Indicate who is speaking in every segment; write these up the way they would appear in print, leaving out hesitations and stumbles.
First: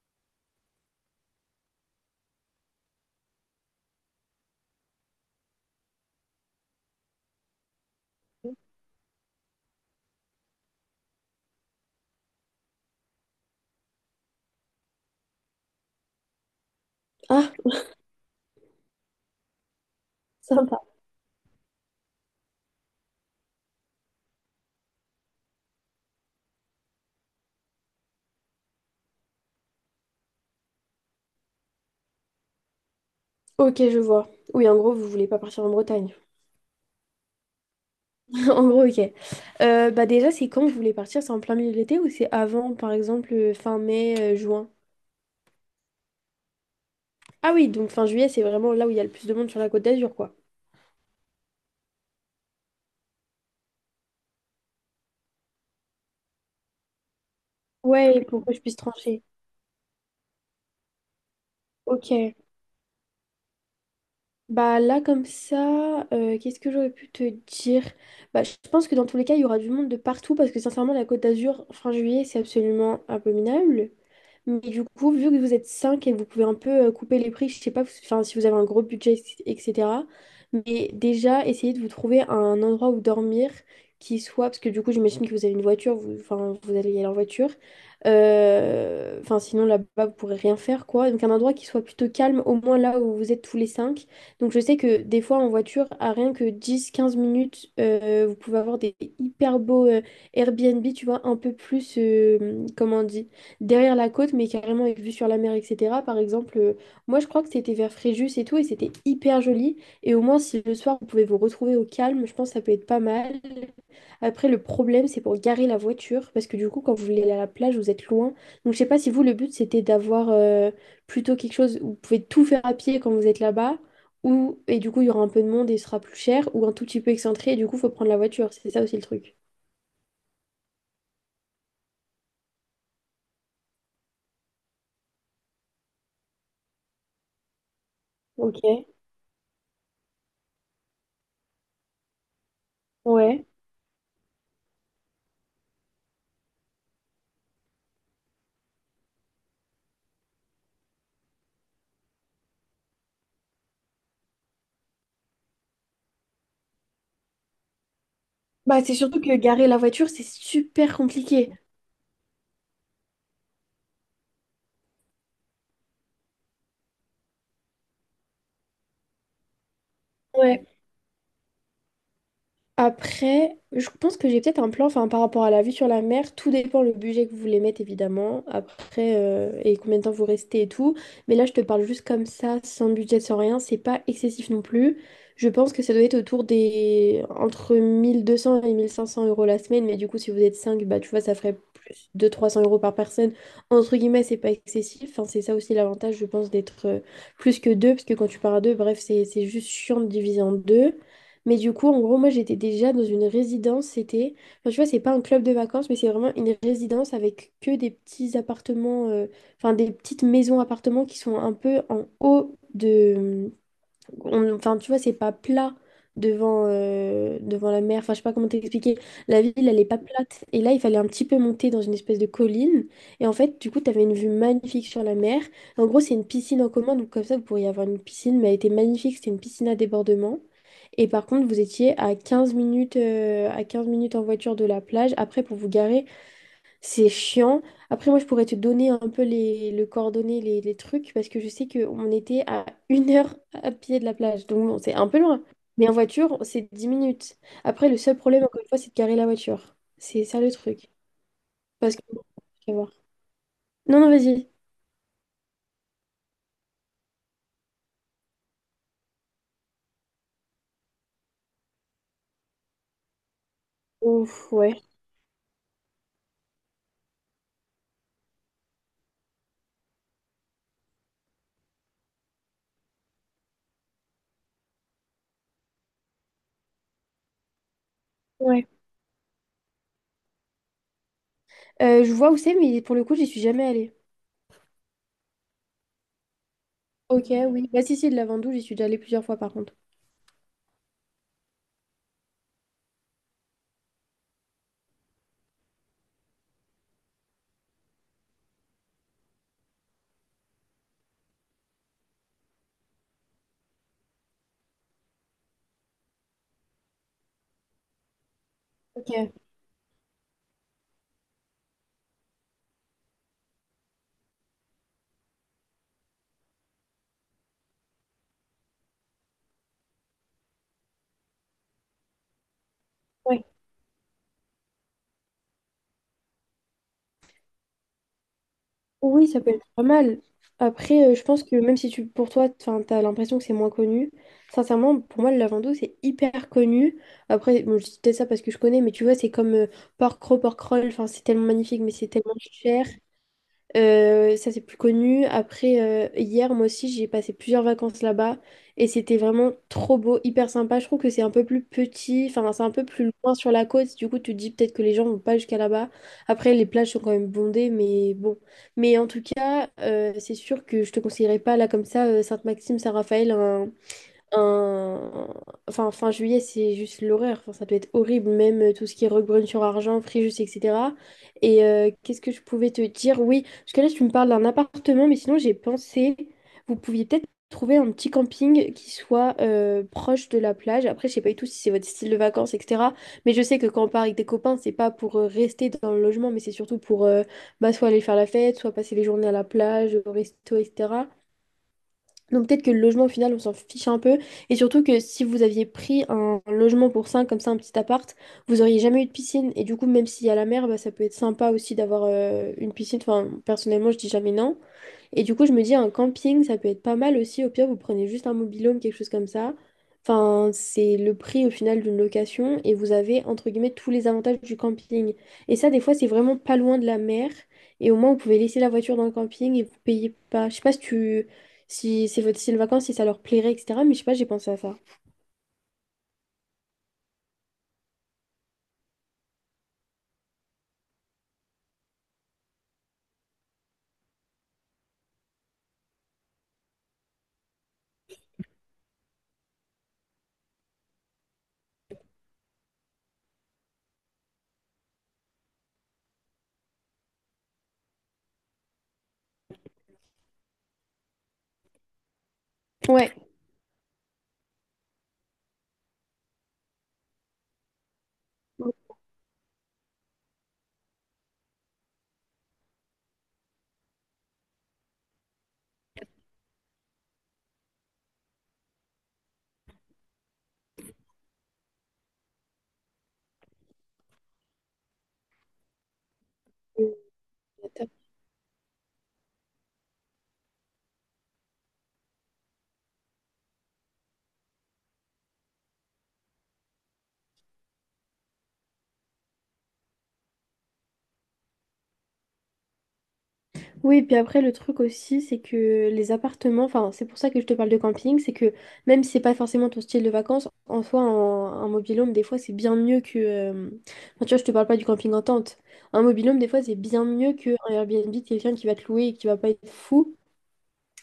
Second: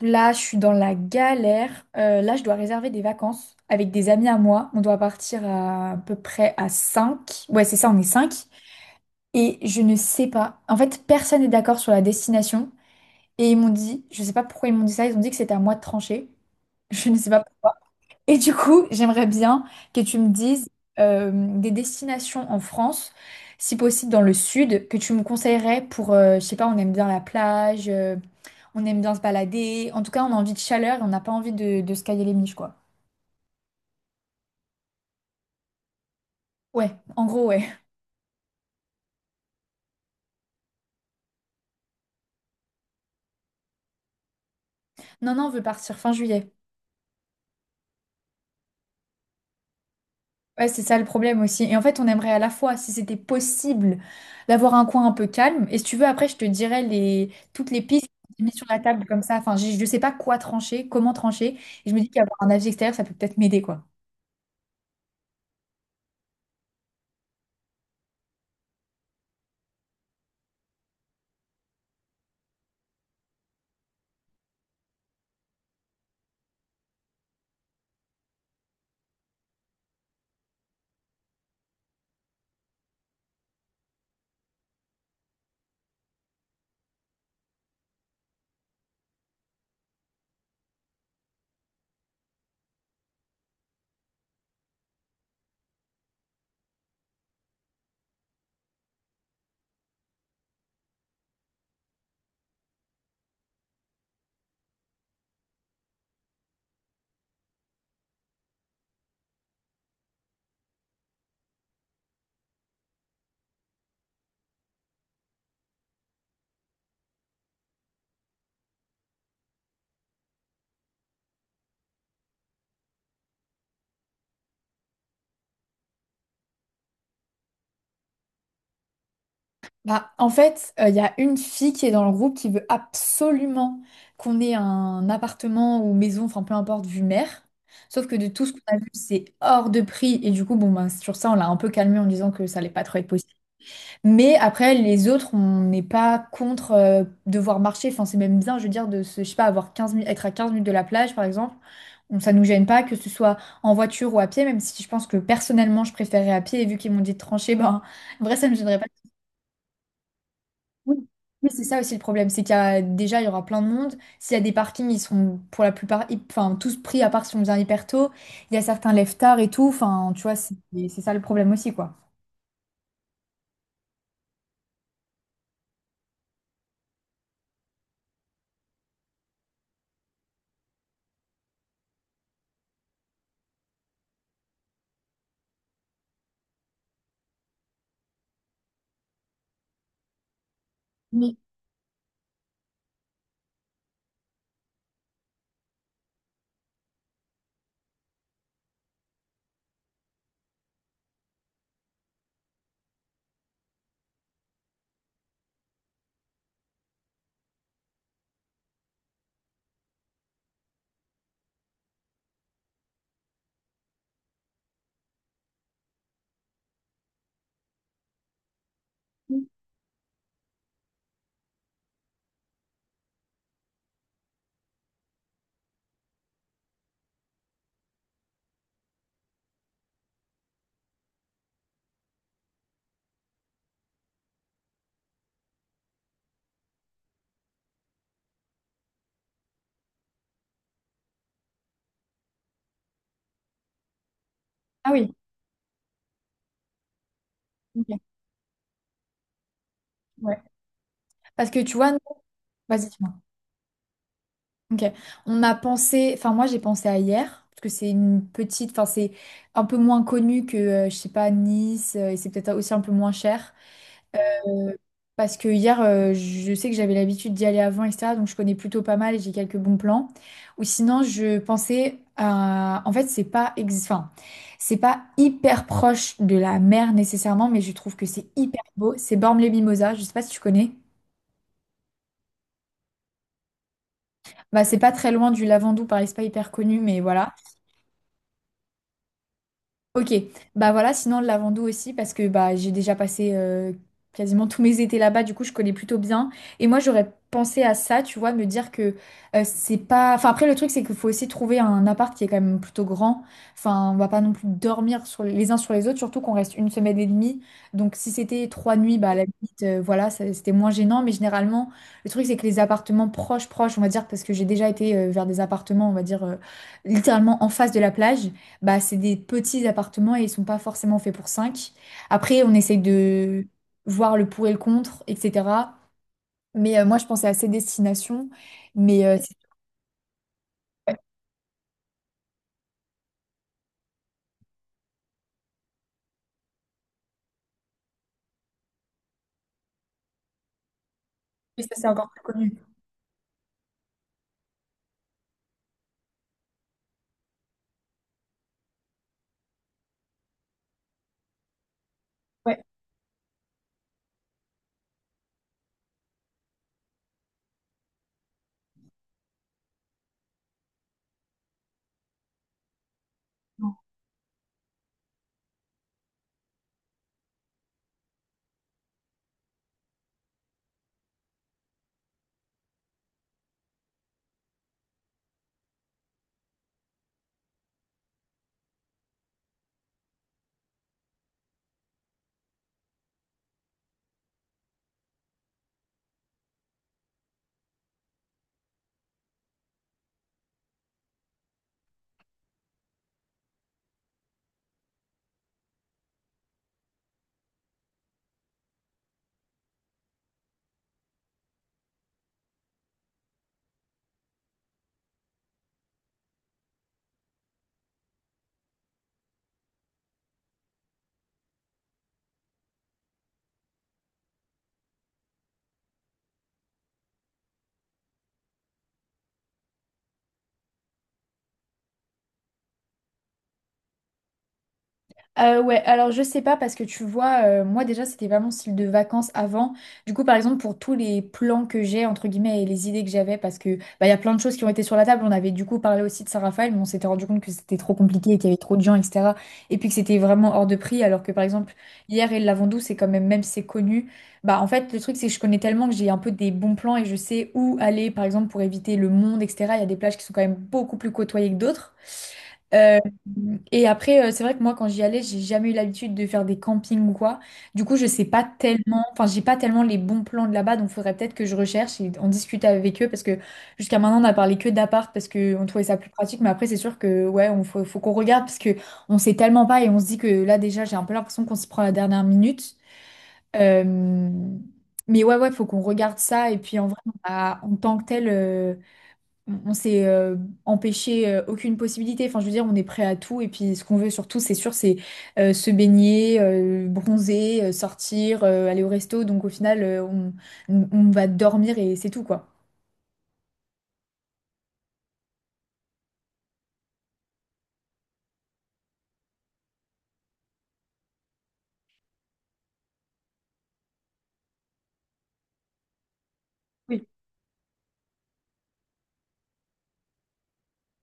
Speaker 1: Là, je suis dans la galère. Là, je dois réserver des vacances avec des amis à moi. On doit partir à peu près à 5. Ouais, c'est ça, on est cinq. Et je ne sais pas. En fait, personne n'est d'accord sur la destination. Et ils m'ont dit, je sais pas pourquoi ils m'ont dit ça, ils ont dit que c'était à moi de trancher. Je ne sais pas
Speaker 2: Ah,
Speaker 1: pourquoi. Et du coup, j'aimerais bien que tu me dises
Speaker 2: sympa.
Speaker 1: euh, des destinations en France, si possible dans le sud, que tu me conseillerais pour, je sais pas, on aime bien la plage, on aime bien se balader. En tout cas, on a envie de chaleur et on n'a pas envie de se cailler les miches, quoi.
Speaker 2: Ok, je vois. Oui, en gros, vous voulez pas partir en Bretagne.
Speaker 1: Ouais, en gros, ouais.
Speaker 2: En gros, ok. Bah déjà, c'est quand vous voulez partir? C'est en plein milieu de l'été ou c'est avant, par exemple, fin mai, juin?
Speaker 1: Non, non, on veut partir fin juillet.
Speaker 2: Ah oui, donc fin juillet, c'est vraiment là où il y a le plus de monde sur la Côte d'Azur, quoi.
Speaker 1: Ouais, c'est ça le problème aussi. Et en fait, on aimerait à la fois, si c'était possible, d'avoir un coin un peu calme. Et si tu veux, après, je te dirais toutes les pistes
Speaker 2: Ouais, pour que
Speaker 1: mises
Speaker 2: je
Speaker 1: sur
Speaker 2: puisse
Speaker 1: la table comme
Speaker 2: trancher.
Speaker 1: ça. Enfin, je ne sais pas quoi trancher, comment trancher. Et je me dis
Speaker 2: Ok.
Speaker 1: qu'avoir un avis extérieur, ça peut peut-être m'aider, quoi.
Speaker 2: Bah là, comme ça, qu'est-ce que j'aurais pu te dire? Bah, je pense que dans tous les cas, il y aura du monde de partout parce que sincèrement, la Côte d'Azur, fin juillet, c'est absolument abominable. Mais du coup, vu que vous êtes 5 et que vous pouvez un peu couper les prix, je sais pas enfin, si vous avez un gros budget, etc. Mais déjà, essayez de vous trouver un endroit où dormir qui soit, parce que du coup, j'imagine que vous avez une voiture, vous, enfin, vous allez y aller en voiture. Enfin, sinon, là-bas, vous pourrez rien faire, quoi. Donc, un endroit qui soit plutôt calme, au moins là où vous êtes tous les cinq. Donc, je sais que des fois, en voiture, à rien que 10 15 minutes, vous pouvez avoir des hyper beaux Airbnb, tu vois, un peu plus, comment on dit? Derrière la côte, mais carrément avec vue sur la mer, etc. Par exemple, moi je crois que c'était vers Fréjus et tout, et c'était hyper joli. Et au moins, si le soir vous pouvez vous retrouver au calme, je pense que ça peut être pas mal. Après, le problème, c'est pour garer la voiture, parce que du coup, quand vous voulez aller à la plage, vous êtes loin. Donc, je sais pas si vous, le but, c'était d'avoir plutôt quelque chose où vous pouvez tout faire à pied quand vous êtes là-bas, ou et du coup, il y aura un peu de monde et ce sera plus cher, ou un tout petit peu excentré, et du coup, il faut prendre la voiture. C'est ça aussi le truc.
Speaker 1: Bah, en fait, il y a une fille qui est dans le groupe qui veut absolument qu'on ait un appartement ou maison, enfin peu importe, vue mer. Sauf que de tout ce qu'on
Speaker 2: Ok,
Speaker 1: a vu, c'est hors de prix. Et du coup, bon, bah, sur ça, on l'a un peu calmé en disant que ça allait pas trop être possible.
Speaker 2: ouais.
Speaker 1: Mais après, les autres, on n'est pas contre devoir marcher. Enfin, c'est même bien, je veux dire, de se, je sais pas, avoir 15 minutes, être à 15 minutes de la plage, par exemple. Ça nous gêne pas, que ce soit en voiture ou à pied, même si je pense que personnellement, je préférais à pied. Et vu qu'ils m'ont dit de trancher, ben, en vrai, ça me gênerait.
Speaker 2: Bah, c'est surtout que garer la voiture, c'est
Speaker 1: Oui,
Speaker 2: super
Speaker 1: oui,
Speaker 2: compliqué.
Speaker 1: c'est ça aussi le problème, c'est qu'il y a déjà il y aura plein de monde. S'il y a des parkings, ils sont pour la plupart, enfin tous pris à part si on vient hyper tôt. Il y a certains lève tard et tout. Enfin, tu vois, c'est
Speaker 2: Ouais.
Speaker 1: c'est ça le problème aussi quoi.
Speaker 2: Après, je pense que j'ai peut-être un plan, enfin, par rapport à la vue sur la mer, tout dépend le budget que vous voulez mettre, évidemment, après, et combien de temps vous restez et tout. Mais là, je te parle juste comme ça, sans budget, sans rien, c'est pas excessif non plus. Je pense que ça doit être autour des... entre 1200 et 1500 euros la semaine, mais du coup, si vous êtes 5 bah, tu vois, ça
Speaker 1: Mais-
Speaker 2: ferait plus de 300 euros par personne. Entre guillemets, c'est pas excessif, enfin, c'est ça aussi l'avantage, je pense, d'être plus que deux, parce que quand tu pars à deux, bref, c'est juste chiant de diviser en deux. Mais du coup, en gros, moi, j'étais déjà dans une résidence. C'était, enfin, tu vois, c'est pas un club de vacances, mais c'est vraiment une résidence avec que des petits appartements, enfin, des petites maisons-appartements qui sont un peu en haut de enfin, tu vois, c'est pas plat devant la mer. Enfin, je sais pas comment t'expliquer. La ville, elle est pas plate. Et là, il fallait un petit peu monter dans une espèce de colline. Et en fait, du coup, t'avais une vue magnifique sur la mer. En gros, c'est une piscine en commun. Donc, comme ça, vous pourriez avoir une piscine, mais elle était magnifique. C'était une piscine à débordement. Et par contre, vous étiez à quinze minutes en voiture de la plage. Après, pour vous garer, c'est chiant. Après, moi, je pourrais te donner un peu les, le coordonnées, les trucs, parce que je sais qu'on était à 1 heure à pied de la plage. Donc, bon,
Speaker 1: Ah
Speaker 2: c'est un
Speaker 1: oui.
Speaker 2: peu loin. Mais en voiture, c'est 10 minutes. Après, le
Speaker 1: Ok.
Speaker 2: seul problème, encore une fois, c'est de garer la voiture. C'est
Speaker 1: Ouais.
Speaker 2: ça le truc.
Speaker 1: Parce que tu vois,
Speaker 2: Parce que... je vais
Speaker 1: vas-y,
Speaker 2: voir.
Speaker 1: dis-moi.
Speaker 2: Non, non, vas-y.
Speaker 1: Ok. On a pensé, enfin moi j'ai pensé à hier parce que c'est une petite, enfin c'est un peu moins connu que je sais pas Nice, et c'est peut-être aussi un peu moins cher.
Speaker 2: Ouf,
Speaker 1: Euh,
Speaker 2: ouais.
Speaker 1: parce que hier, je sais que j'avais l'habitude d'y aller avant, etc. Donc je connais plutôt pas mal et j'ai quelques bons plans. Ou sinon, je pensais à... En fait, c'est pas, enfin, c'est pas hyper proche de la mer nécessairement, mais je trouve que c'est hyper
Speaker 2: Ouais.
Speaker 1: beau. C'est Bormes-les-Mimosas, je sais pas si tu connais.
Speaker 2: Je vois où c'est, mais pour le coup, j'y suis jamais allée.
Speaker 1: Bah, c'est pas très loin du Lavandou, pareil, c'est pas hyper connu, mais
Speaker 2: Ok,
Speaker 1: voilà.
Speaker 2: oui. Bah, si, si, de la Ventouse, j'y suis déjà allée plusieurs fois, par contre.
Speaker 1: Ok, bah voilà, sinon le Lavandou aussi, parce que bah, j'ai déjà passé quasiment tous mes étés là-bas, du coup je connais plutôt bien. Et moi j'aurais pensé à ça, tu vois, me dire que c'est pas... Enfin après le truc c'est qu'il faut aussi trouver un appart qui est quand même plutôt grand. Enfin on va pas non plus dormir sur les uns sur les autres, surtout qu'on reste une semaine et demie. Donc si c'était trois nuits,
Speaker 2: Ok,
Speaker 1: bah à la limite, voilà, c'était moins gênant. Mais généralement le truc c'est que les appartements proches, proches, on va dire, parce que j'ai déjà été vers des appartements, on va dire, littéralement en face de la plage. Bah, c'est des petits appartements et ils sont pas forcément faits pour cinq. Après, on essaye
Speaker 2: ouais.
Speaker 1: de voir le pour et le contre, etc. Mais moi, je pensais à ces destinations. Mais euh,
Speaker 2: Oui,
Speaker 1: c'est-
Speaker 2: ça peut être pas mal. Après, je pense que même si tu, pour toi, enfin, t'as l'impression que c'est moins connu, sincèrement, pour moi, le lavando, c'est hyper connu. Après, bon, je dis peut-être ça parce que je connais, mais tu vois, c'est comme porc roll, enfin, c'est tellement
Speaker 1: ouais, ça,
Speaker 2: magnifique,
Speaker 1: c'est
Speaker 2: mais c'est
Speaker 1: encore plus
Speaker 2: tellement
Speaker 1: connu.
Speaker 2: cher. Ça, c'est plus connu. Après, hier, moi aussi, j'ai passé plusieurs vacances là-bas et c'était vraiment trop beau, hyper sympa. Je trouve que c'est un peu plus petit, enfin,
Speaker 1: Ouais.
Speaker 2: c'est un peu plus loin sur la côte. Du coup, tu te dis peut-être que les gens vont pas jusqu'à là-bas. Après, les plages sont quand même bondées, mais bon. Mais en tout cas, c'est sûr que je te conseillerais pas, là, comme ça, Sainte-Maxime, Saint-Raphaël, un- enfin, fin juillet, c'est juste l'horreur. Enfin, ça peut être horrible, même tout ce qui est Roquebrune-sur-Argent, Fréjus, etc. Et qu'est-ce que je pouvais te dire? Oui, parce que là, tu me parles d'un appartement, mais sinon, j'ai pensé, vous pouviez peut-être trouver un petit camping qui soit proche de la plage. Après, je sais pas du tout si c'est votre style de vacances, etc. Mais je sais que quand on part avec des copains, c'est pas pour rester dans le logement, mais c'est surtout pour bah, soit aller faire la fête, soit passer les journées à la plage, au resto, etc. Donc peut-être que le logement au final on s'en fiche un peu et surtout que si vous aviez pris un logement pour 5 comme ça un petit appart, vous auriez jamais eu de piscine et du coup même s'il y a la mer bah, ça peut être sympa aussi d'avoir une piscine. Enfin personnellement je dis jamais non et du coup, je me dis, un camping, ça peut être pas mal aussi. Au pire, vous prenez juste un mobil-home, quelque chose comme ça. Enfin, c'est le prix au final d'une location et vous avez, entre guillemets, tous les avantages du camping. Et ça, des fois, c'est vraiment pas loin de la mer. Et au moins, vous pouvez laisser la voiture dans le camping et vous payez pas. Je sais pas si c'est votre style de vacances, si ça leur plairait, etc. Mais je sais pas, j'ai pensé à ça.
Speaker 1: Ouais, alors je sais pas parce que tu vois, moi déjà c'était pas mon style de vacances avant. Du coup, par exemple, pour tous les plans que j'ai, entre guillemets, et les idées que j'avais, parce que bah, il y a plein de choses qui ont été sur la table. On avait du coup parlé aussi de Saint-Raphaël, mais on s'était rendu compte que c'était trop compliqué et qu'il y avait trop de gens, etc. Et puis que c'était vraiment hors de prix. Alors que par exemple, hier et le Lavandou, c'est quand même, même si c'est connu, bah en fait, le truc c'est que je connais tellement que j'ai un peu des bons plans et je sais où aller, par exemple, pour éviter le monde, etc. Il y a des plages qui sont quand même beaucoup plus côtoyées que d'autres. Euh,
Speaker 2: Ouais.
Speaker 1: et après, c'est vrai que moi, quand j'y allais, j'ai jamais eu l'habitude de faire des campings ou quoi. Du coup, je sais pas tellement, enfin, j'ai pas tellement les bons plans de là-bas, donc faudrait peut-être que je recherche et on discute avec eux parce que jusqu'à maintenant, on a parlé que d'appart parce qu'on trouvait ça plus pratique. Mais après, c'est sûr que, ouais, faut qu'on regarde parce que on sait tellement pas et on se dit que là, déjà, j'ai un peu l'impression qu'on s'y prend à la dernière minute. Euh, mais ouais, ouais, faut qu'on regarde ça et puis en vrai, en tant que tel. On s'est, empêché aucune possibilité. Enfin, je veux dire, on est prêt à tout. Et puis, ce qu'on veut surtout, c'est sûr, c'est se baigner, bronzer, sortir, aller au resto. Donc, au final, on va dormir et c'est tout, quoi.
Speaker 2: Oui, puis après, le truc aussi, c'est que les appartements, enfin, c'est pour ça que je te parle de camping, c'est que même si c'est pas forcément ton style de vacances, en soi, un mobil-home, des fois, c'est bien mieux que. Enfin, tu vois, je te parle pas du camping en tente. Un mobil-home, des fois, c'est bien
Speaker 1: Oui.
Speaker 2: mieux qu'un Airbnb de quelqu'un qui va te louer et qui va pas être fou.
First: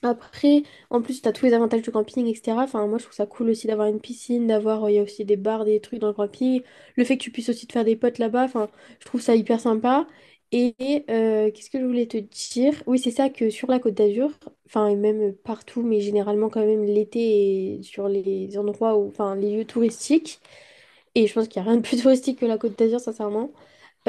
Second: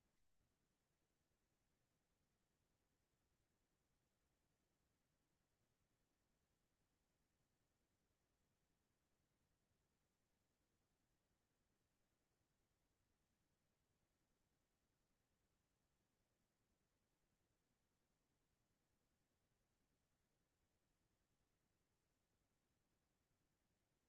Speaker 2: Après, en plus, t'as tous les avantages du camping, etc. Enfin, moi, je trouve ça cool aussi d'avoir une piscine, d'avoir, il y a aussi des bars, des trucs dans le camping. Le fait que tu puisses aussi te faire des potes là-bas, enfin, je trouve ça hyper sympa. Et qu'est-ce que je voulais te dire? Oui, c'est ça que sur la Côte d'Azur, enfin, et même partout, mais généralement quand même l'été et sur les endroits où, enfin, les lieux touristiques. Et je pense qu'il n'y a rien de plus touristique que la Côte d'Azur, sincèrement.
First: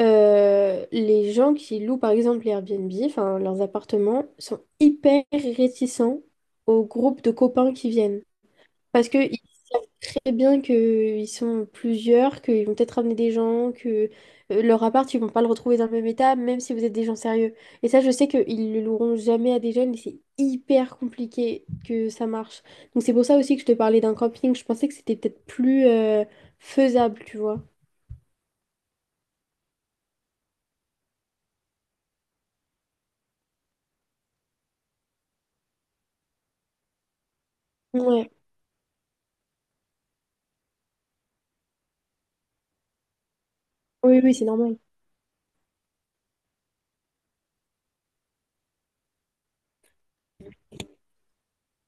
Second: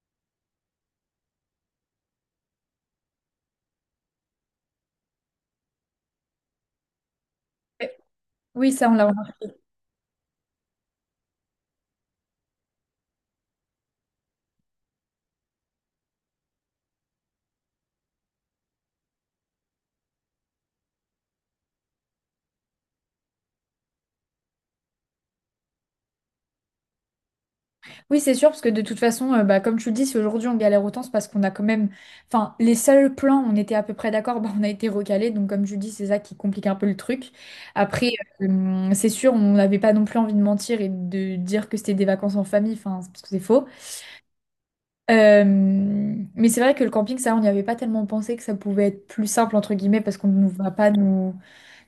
Speaker 2: Les gens qui louent par exemple les Airbnb, enfin leurs appartements, sont hyper réticents aux groupes de copains qui viennent.
Speaker 1: Oui, ça, on
Speaker 2: Parce
Speaker 1: l'a.
Speaker 2: que ils savent très bien qu'ils sont plusieurs, qu'ils vont peut-être ramener des gens, que leur appart, ils vont pas le retrouver dans le même état, même si vous êtes des gens sérieux. Et ça, je sais qu'ils le loueront jamais à des jeunes et c'est hyper compliqué que ça marche. Donc c'est pour ça aussi que je te parlais d'un camping. Je pensais que c'était peut-être plus faisable, tu vois.
Speaker 1: Oui, c'est sûr, parce que de toute façon, bah, comme tu le dis, si aujourd'hui on galère autant, c'est parce qu'on a quand même. Enfin, les seuls plans, on était à peu près d'accord, bah, on a été recalés. Donc, comme tu dis, c'est ça qui complique un peu le truc. Après,
Speaker 2: Ouais,
Speaker 1: c'est sûr, on n'avait pas non plus envie de mentir et de dire que c'était des vacances en famille, enfin, c'est parce que c'est faux.
Speaker 2: oui, oui, c'est normal.
Speaker 1: Mais c'est vrai que le camping, ça, on n'y avait pas tellement pensé que ça pouvait être plus simple, entre guillemets, parce qu'on ne va pas nous,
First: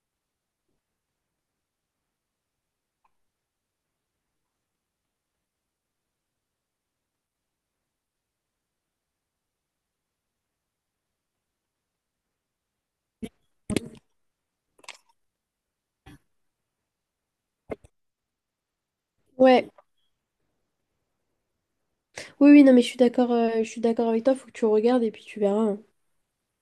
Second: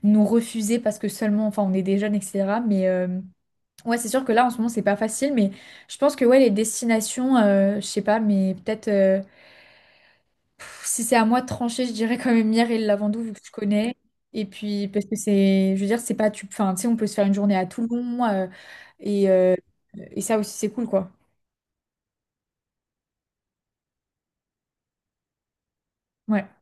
Speaker 1: nous refuser parce que seulement, enfin, on est des jeunes, etc. Ouais, c'est sûr que là, en ce moment, c'est pas facile, mais je pense que ouais, les destinations, je sais pas, mais peut-être si c'est à moi de trancher, je dirais quand même Myre et le Lavandou, vu que je connais. Et puis, parce que c'est, je veux dire, c'est pas, enfin, tu sais, on peut se faire une journée à Toulon, et, euh,
Speaker 2: Ouais,
Speaker 1: et ça aussi, c'est cool, quoi.
Speaker 2: oui, oui, non, mais je suis d'accord avec toi, faut que tu regardes et puis tu verras, hein.
Speaker 1: Ouais.